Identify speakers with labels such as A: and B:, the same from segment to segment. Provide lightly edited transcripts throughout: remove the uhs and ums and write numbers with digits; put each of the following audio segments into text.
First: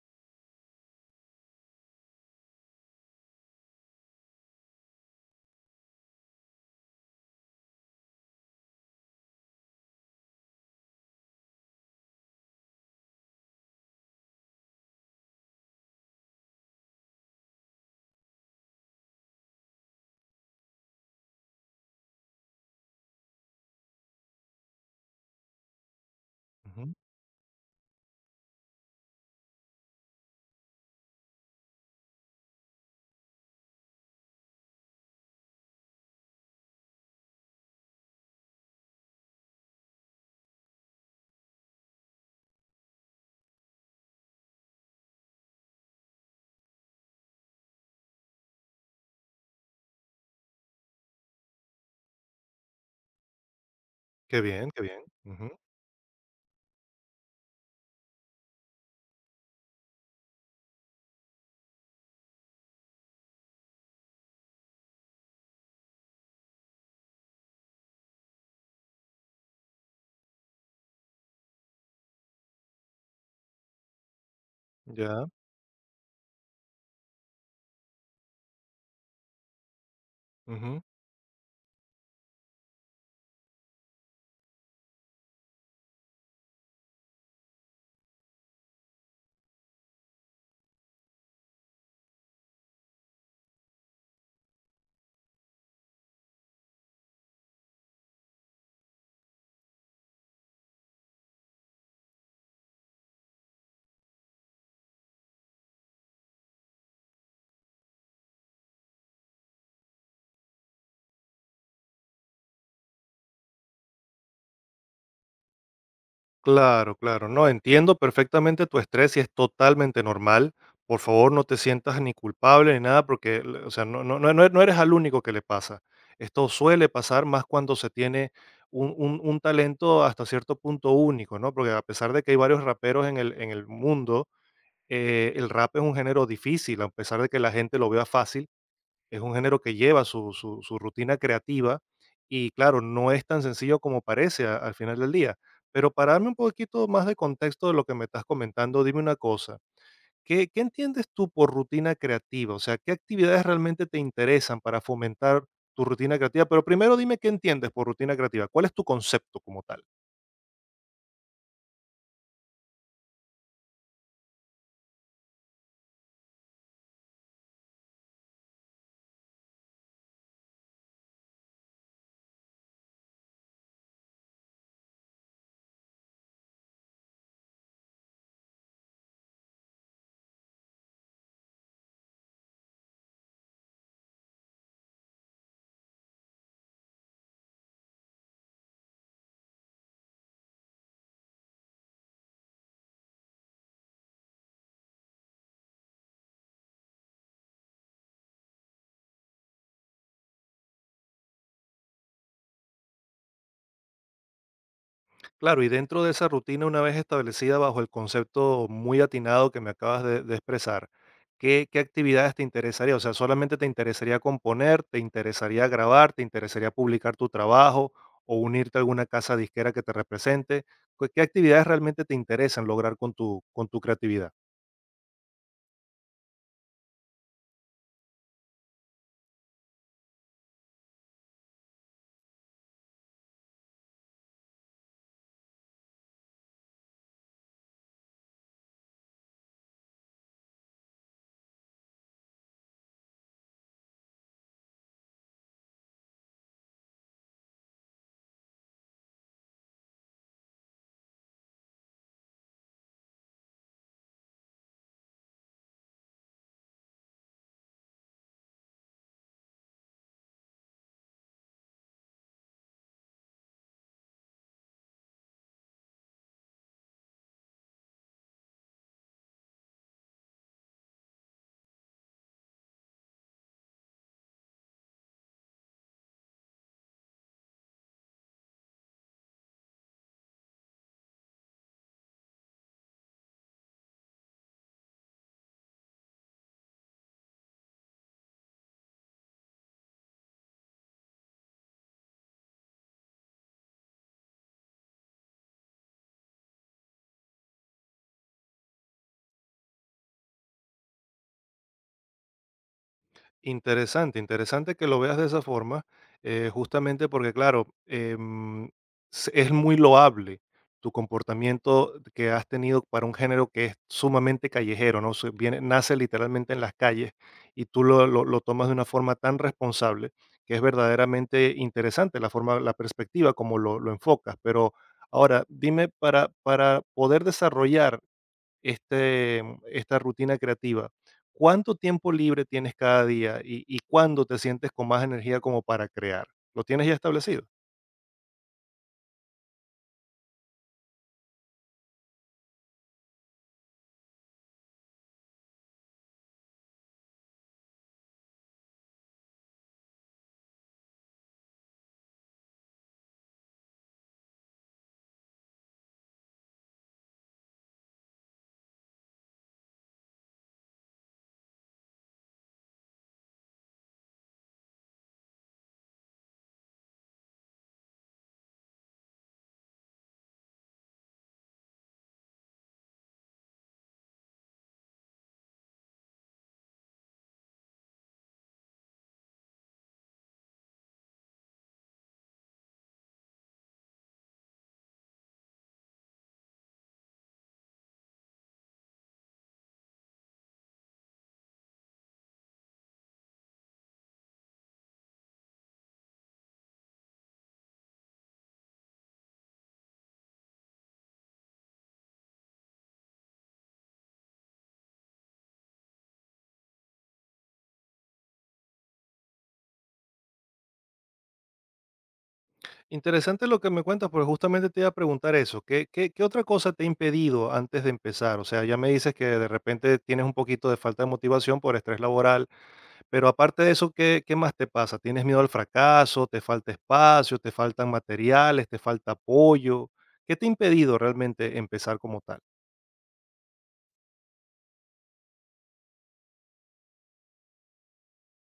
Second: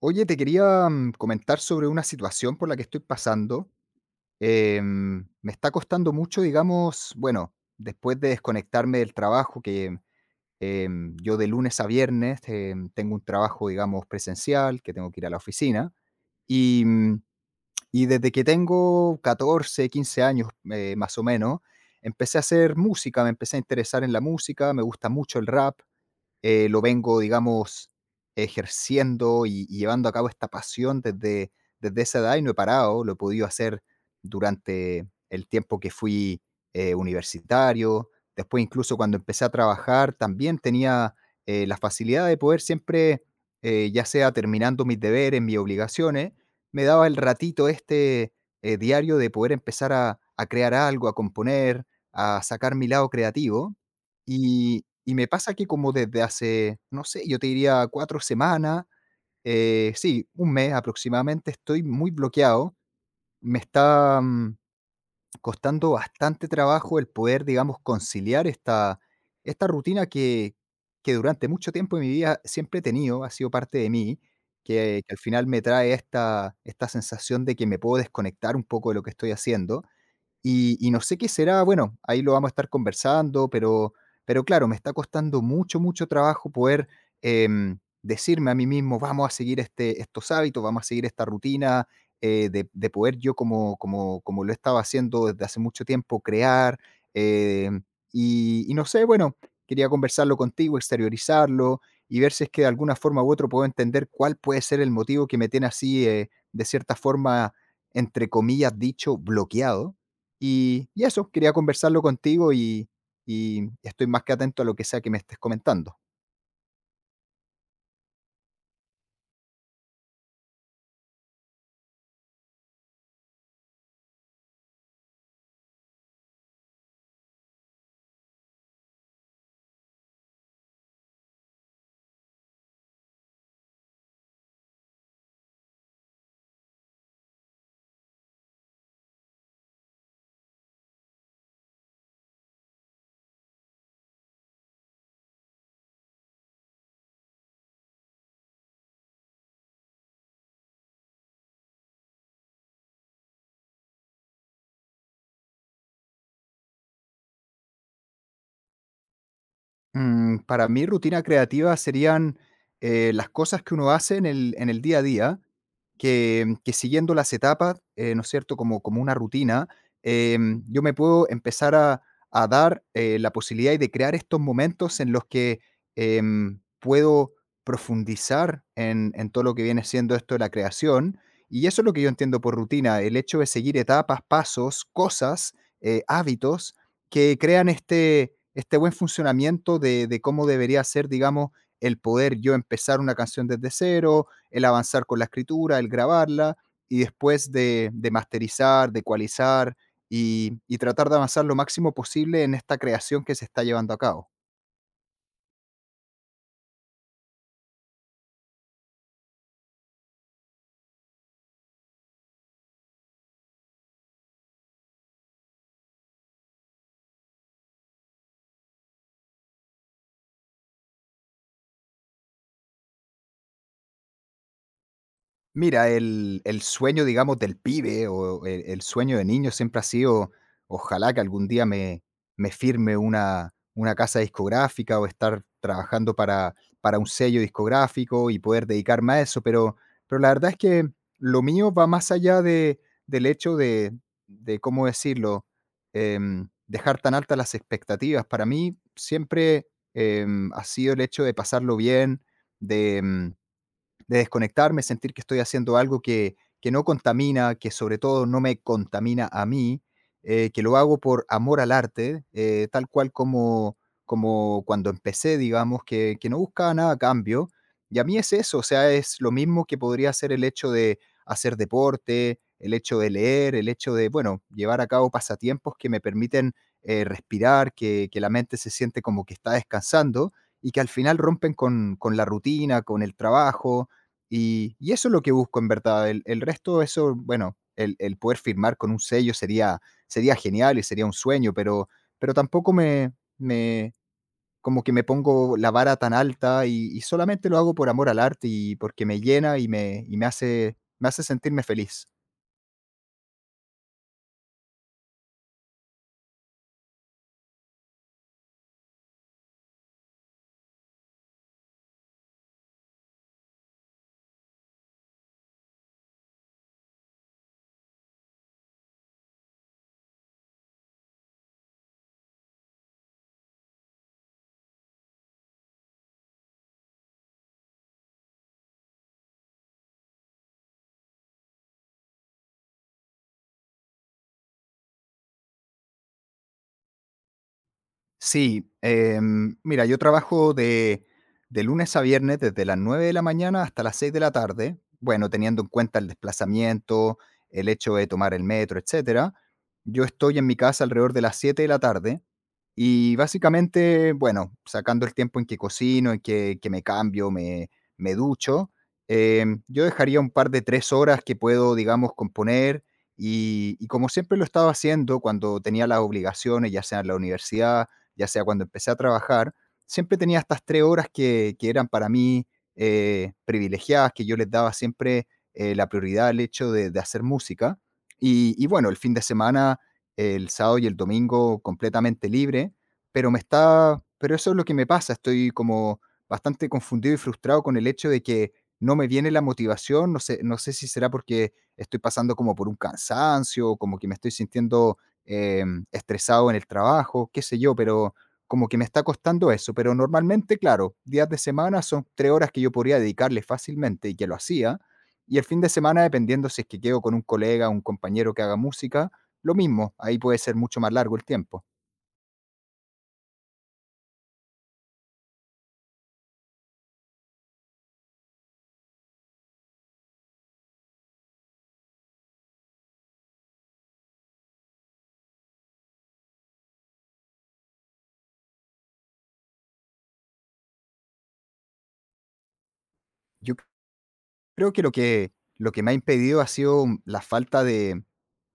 A: Oye, te quería comentar sobre una situación por la que estoy pasando. Me está costando mucho, digamos, bueno, después de desconectarme del trabajo, que yo de lunes a viernes tengo un trabajo, digamos, presencial, que tengo que ir a la oficina, y, mm, y desde que tengo 14, 15 años, más o menos, empecé a hacer música, me empecé a interesar en la música, me gusta mucho el rap. Lo
B: Ujú.
A: vengo, digamos, ejerciendo y llevando a cabo esta pasión desde, desde esa edad, y no he parado. Lo he podido hacer durante el tiempo que fui universitario. Después, incluso cuando empecé a trabajar, también tenía la facilidad de poder siempre, ya sea terminando mis deberes, mis obligaciones, me daba el ratito este diario de poder empezar a crear algo, a componer, a sacar mi lado creativo.
B: Qué bien, qué
A: y
B: bien.
A: y me
B: Ujú,
A: pasa que, como desde hace, no sé, yo te diría 4 semanas, sí, un mes aproximadamente, estoy muy bloqueado. Me está costando bastante trabajo el poder, digamos, conciliar esta esta rutina, que durante mucho tiempo de mi vida siempre he tenido, ha sido parte de mí, que al
B: ya,
A: final me trae esta esta sensación de que me puedo desconectar un poco de lo que estoy haciendo. y,
B: ujú.
A: y no sé qué será, bueno, ahí lo vamos a estar conversando, pero claro, me está costando mucho, mucho trabajo poder decirme a mí mismo: vamos a seguir este, estos hábitos, vamos a seguir esta rutina, de poder yo como lo estaba haciendo desde hace mucho tiempo, crear. eh, y no sé, bueno, quería conversarlo contigo, exteriorizarlo, y ver si es que de alguna forma u otra puedo entender cuál puede ser el motivo que me tiene así, de cierta forma, entre comillas, dicho, bloqueado. Y eso, quería conversarlo contigo, y estoy más que atento a lo que sea que me estés comentando.
B: Claro, claro. No, entiendo perfectamente tu estrés y es totalmente normal. Por favor, no te sientas ni culpable ni nada porque, o sea, no, no, no, no eres al único que le pasa. Esto suele pasar más cuando se tiene un talento hasta cierto punto único, ¿no? Porque a pesar de que hay varios raperos en el mundo, el rap es un género difícil, a pesar de que la gente lo vea fácil. Es un género que lleva su rutina creativa y claro, no es tan sencillo como parece al final del día. Pero para darme un poquito más de contexto de lo que me estás comentando, dime una cosa. ¿Qué, qué entiendes tú por rutina creativa? O sea, ¿qué actividades realmente te interesan para fomentar tu rutina creativa? Pero primero dime qué entiendes por rutina creativa. ¿Cuál es tu concepto como tal?
A: Para mí, rutina creativa serían, las cosas que uno hace en el día a día, que siguiendo las etapas, ¿no es cierto?, como como una rutina, yo me puedo empezar a dar, la posibilidad de crear estos momentos en los que, puedo profundizar en todo lo que viene siendo esto de la creación. Y eso es lo que yo entiendo por rutina: el hecho de seguir etapas, pasos, cosas, hábitos que crean este, este buen funcionamiento de cómo debería ser, digamos, el poder yo empezar una canción desde cero, el avanzar con la escritura, el grabarla, y después de masterizar, de ecualizar, y tratar de avanzar lo máximo posible en esta creación que se está llevando a cabo.
B: Claro, y dentro de esa rutina, una vez establecida bajo el concepto muy atinado que me acabas de expresar, ¿qué, qué actividades te interesaría? O sea, ¿solamente te interesaría componer, te interesaría grabar, te interesaría publicar tu trabajo o unirte a alguna casa disquera que te represente? ¿Qué, qué actividades realmente te interesan lograr con tu creatividad?
A: Mira, el sueño, digamos, del pibe, o el sueño de niño, siempre ha sido: ojalá que algún día me me firme una casa discográfica, o estar trabajando para un sello discográfico, y poder dedicarme a eso. Pero la verdad es que lo mío va más allá de del hecho de ¿cómo decirlo?, dejar tan altas las expectativas. Para mí siempre, ha sido el hecho de pasarlo bien, de, mm, de desconectarme, sentir que estoy haciendo algo que no contamina, que sobre todo no me contamina a mí, que lo hago por amor al arte, tal cual como, como cuando empecé, digamos, que no buscaba nada a cambio. Y a mí es eso, o sea, es lo mismo que podría ser el hecho de hacer deporte, el hecho de leer, el hecho de, bueno, llevar a cabo pasatiempos que me permiten respirar, que la mente se siente como que está descansando, y que al final rompen con la rutina, con el trabajo. Y eso es lo que busco en verdad. El resto, eso, bueno, el poder firmar con un sello sería, sería genial y sería un sueño, pero tampoco me, como que me pongo la vara tan alta, y solamente lo hago por amor al arte, y porque me llena y me hace sentirme feliz.
B: Interesante, interesante que lo veas de esa forma, justamente porque, claro, es muy loable tu comportamiento que has tenido para un género que es sumamente callejero, ¿no? Se viene, nace literalmente en las calles y tú lo tomas de una forma tan responsable que es verdaderamente interesante la forma, la perspectiva como lo enfocas. Pero ahora, dime, para poder desarrollar esta rutina creativa, ¿cuánto tiempo libre tienes cada día y cuándo te sientes con más energía como para crear? ¿Lo tienes ya establecido?
A: Sí, mira, yo trabajo de lunes a viernes desde las 9 de la mañana hasta las 6 de la tarde, bueno, teniendo en cuenta el desplazamiento, el hecho de tomar el metro, etcétera. Yo estoy en mi casa alrededor de las 7 de la tarde, y básicamente, bueno, sacando el tiempo en que cocino, en que me cambio, me ducho, yo dejaría un par de 3 horas que puedo, digamos, componer, y como siempre lo estaba haciendo cuando tenía las obligaciones, ya sea en la universidad, ya sea cuando empecé a trabajar, siempre tenía estas 3 horas que eran para mí privilegiadas, que yo les daba siempre la prioridad al hecho de hacer música. Bueno, el fin de semana, el sábado y el domingo completamente libre, pero eso es lo que me pasa: estoy como bastante confundido y frustrado con el hecho de que no me viene la motivación, no sé, no sé si será porque estoy pasando como por un cansancio, como que me estoy sintiendo eh, estresado en el trabajo, qué sé yo, pero como que me está costando eso. Pero normalmente, claro, días de semana son 3 horas que yo podría dedicarle fácilmente y que lo hacía. Y el fin de semana, dependiendo si es que quedo con un colega, un compañero que haga música, lo mismo, ahí puede ser mucho más largo el tiempo.
B: Interesante lo que me cuentas, porque justamente te iba a preguntar eso. ¿Qué, qué, qué otra cosa te ha impedido antes de empezar? O sea, ya me dices que de repente tienes un poquito de falta de motivación por estrés laboral, pero aparte de eso, ¿qué, qué más te pasa? ¿Tienes miedo al fracaso? ¿Te falta espacio? ¿Te faltan materiales? ¿Te falta apoyo? ¿Qué te ha impedido realmente empezar como tal?
A: Yo Creo que lo que me ha impedido ha sido la falta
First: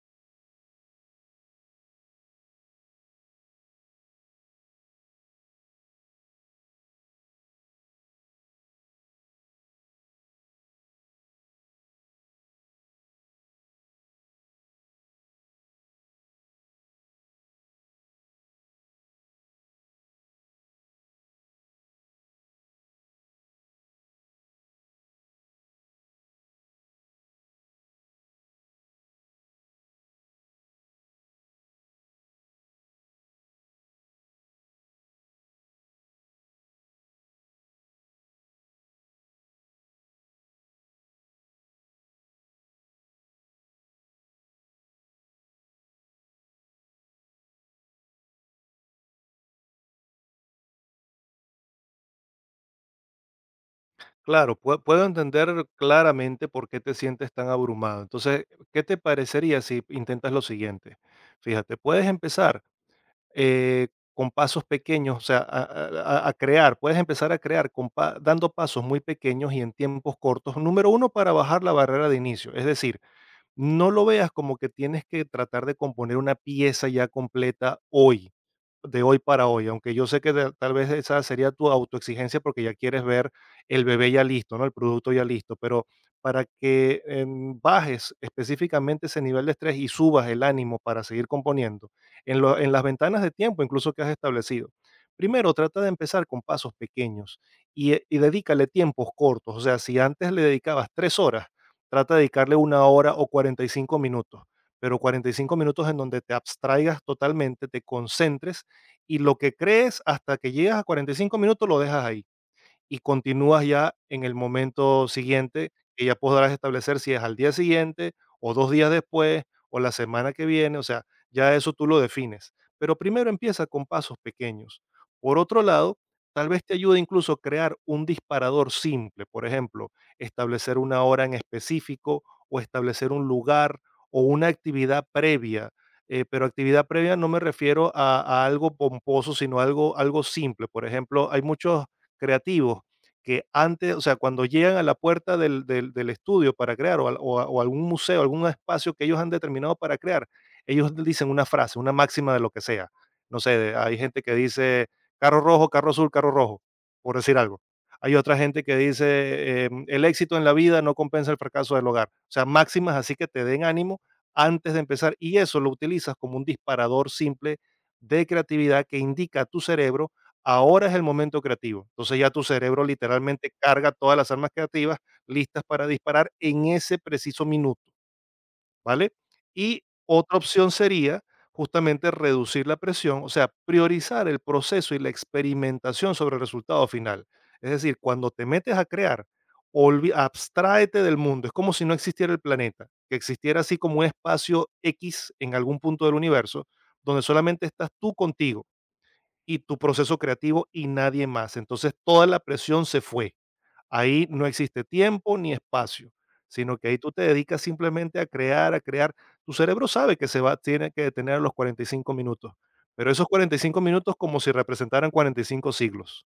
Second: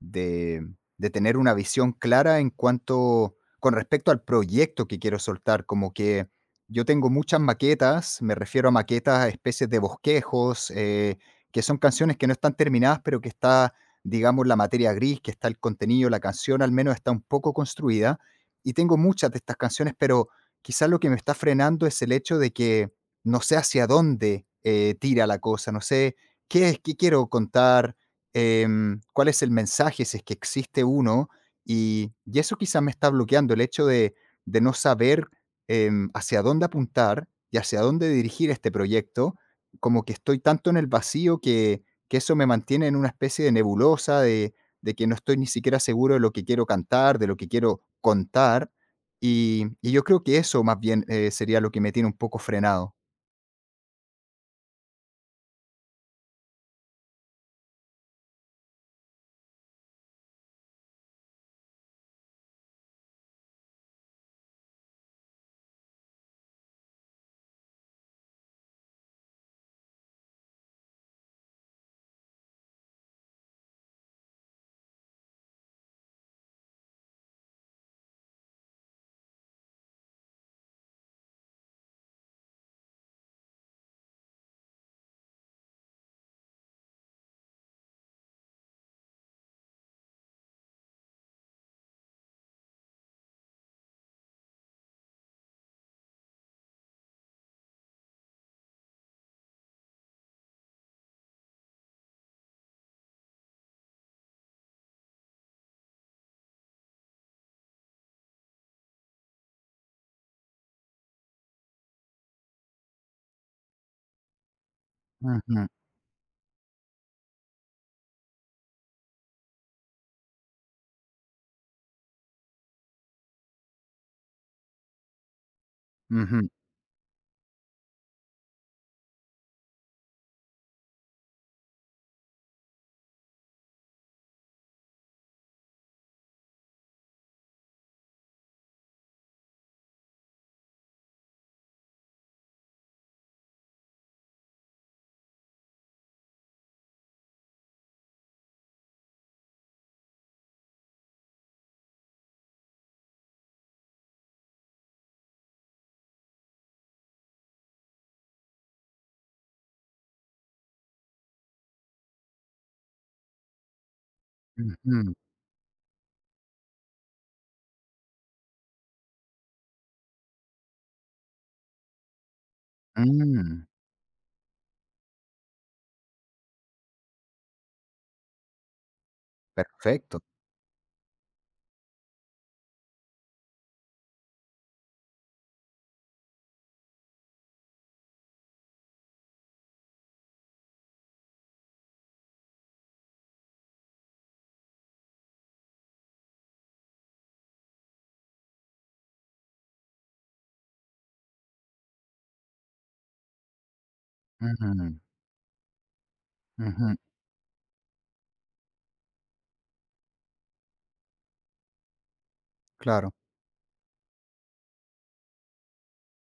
A: de de tener una visión clara en cuanto con respecto al proyecto que quiero soltar, como que yo tengo muchas maquetas, me refiero a maquetas, especies de bosquejos, que son canciones que no están terminadas, pero que está, digamos, la materia gris, que está el contenido, la canción al menos está un poco construida, y tengo muchas de estas canciones. Pero quizás lo que me está frenando es el hecho de que no sé hacia dónde tira la cosa, no sé qué es, qué quiero contar, cuál es el mensaje, si es que existe uno. Y eso quizás me está bloqueando, el hecho de no saber hacia dónde apuntar y hacia dónde dirigir este proyecto, como que estoy tanto en el vacío que eso me mantiene en una especie de nebulosa, de que no estoy ni siquiera seguro de lo que quiero cantar, de lo que quiero contar. Y yo creo que eso, más bien, sería lo que me tiene un poco frenado.
B: Claro, puedo entender claramente por qué te sientes tan abrumado. Entonces, ¿qué te parecería si intentas lo siguiente? Fíjate, puedes empezar eh, con pasos pequeños, o sea, a crear, puedes empezar a crear con dando pasos muy pequeños y en tiempos cortos. Número uno, para bajar la barrera de inicio. Es decir, no lo veas como que tienes que tratar de componer una pieza ya completa hoy de hoy para hoy, aunque yo sé que de tal vez esa sería tu autoexigencia porque ya quieres ver el bebé ya listo, ¿no? El producto ya listo, pero para que, bajes específicamente ese nivel de estrés y subas el ánimo para seguir componiendo, en las ventanas de tiempo incluso que has establecido. Primero, trata de empezar con pasos pequeños y dedícale tiempos cortos, o sea, si antes le dedicabas 3 horas, trata de dedicarle 1 hora o 45 minutos, pero 45 minutos en donde te abstraigas totalmente, te concentres y lo que crees hasta que llegas a 45 minutos lo dejas ahí y continúas ya en el momento
A: Ujú,
B: siguiente, que ya podrás establecer si es al día siguiente o 2 días después o la semana que viene, o sea, ya eso tú lo defines. Pero primero empieza con pasos pequeños. Por otro lado, tal
A: ujú,
B: vez te ayude incluso crear un disparador simple, por ejemplo, establecer una hora en específico o establecer un lugar o una actividad previa. Pero actividad previa no me refiero a algo pomposo, sino algo, algo simple. Por ejemplo, hay muchos creativos que antes, o sea, cuando llegan a la puerta del estudio para crear o, al- o a- o algún museo, algún espacio que ellos han determinado para crear, ellos dicen una frase, una máxima de lo que sea. No sé, hay gente que dice carro rojo, carro azul, carro rojo, por decir algo. Hay otra gente que dice el éxito en la vida no compensa el fracaso del hogar. O sea, máximas así que te den ánimo antes de empezar
A: ujú.
B: y eso lo utilizas como un disparador simple de creatividad que indica a tu cerebro ahora es el momento creativo. Entonces ya tu cerebro literalmente
A: Mm,
B: carga todas las armas creativas listas para disparar en ese preciso minuto, ¿vale? Y
A: perfecto.
B: otra opción sería justamente reducir la presión, o sea, priorizar el proceso y la experimentación sobre el resultado final. Es decir, cuando te metes a crear, abstráete del mundo. Es como si no existiera el planeta, que existiera así como un espacio X en algún punto del universo, donde solamente estás tú contigo y tu proceso creativo y nadie más. Entonces toda la presión se fue. Ahí no existe
A: Ujú,
B: tiempo ni espacio, sino que
A: ujú,
B: ahí tú te dedicas simplemente a crear, a crear. Tu cerebro sabe que se va, tiene que detener a los 45 minutos, pero
A: claro.
B: esos 45 minutos como si representaran 45 siglos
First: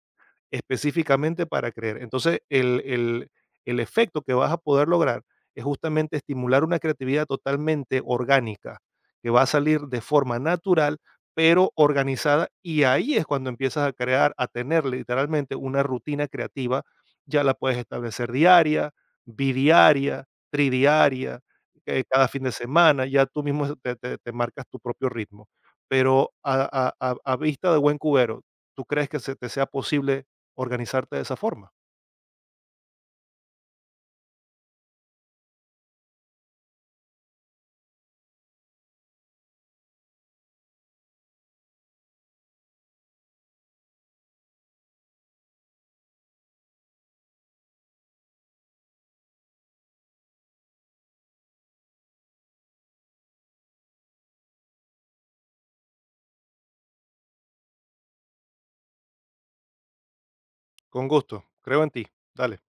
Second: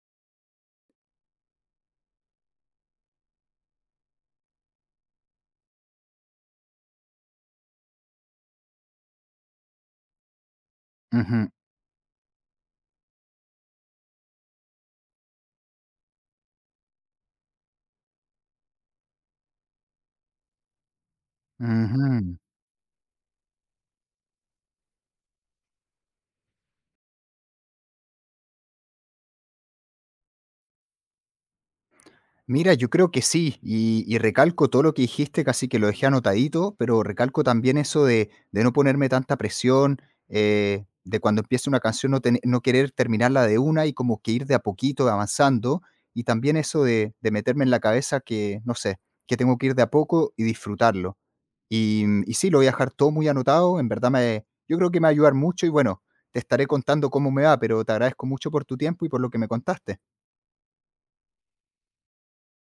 B: específicamente para creer. Entonces, el efecto que vas a poder lograr es justamente estimular una creatividad totalmente orgánica, que va a salir de forma natural,
A: Ujú,
B: pero organizada, y ahí es cuando empiezas a crear, a tener literalmente una rutina creativa, ya la puedes establecer diaria, bidiaria, tridiaria, cada
A: ujú.
B: fin de semana, ya tú mismo te marcas tu propio ritmo. Pero a vista de buen cubero, ¿tú crees que se te sea posible organizarte de esa forma?
A: Mira, yo creo que sí, y recalco todo lo que dijiste, casi que lo dejé anotadito, pero recalco también eso de no ponerme tanta presión, de cuando empiece una canción, no querer terminarla de una, y como que ir de a poquito avanzando, y también eso de meterme en la cabeza que, no sé, que tengo que ir de a poco y disfrutarlo. Y sí, lo voy a dejar todo muy anotado. En verdad yo creo que me va a ayudar mucho. Y bueno, te estaré contando cómo me va, pero te agradezco mucho por tu tiempo y por lo que me contaste.
B: Con gusto, creo en ti. Dale.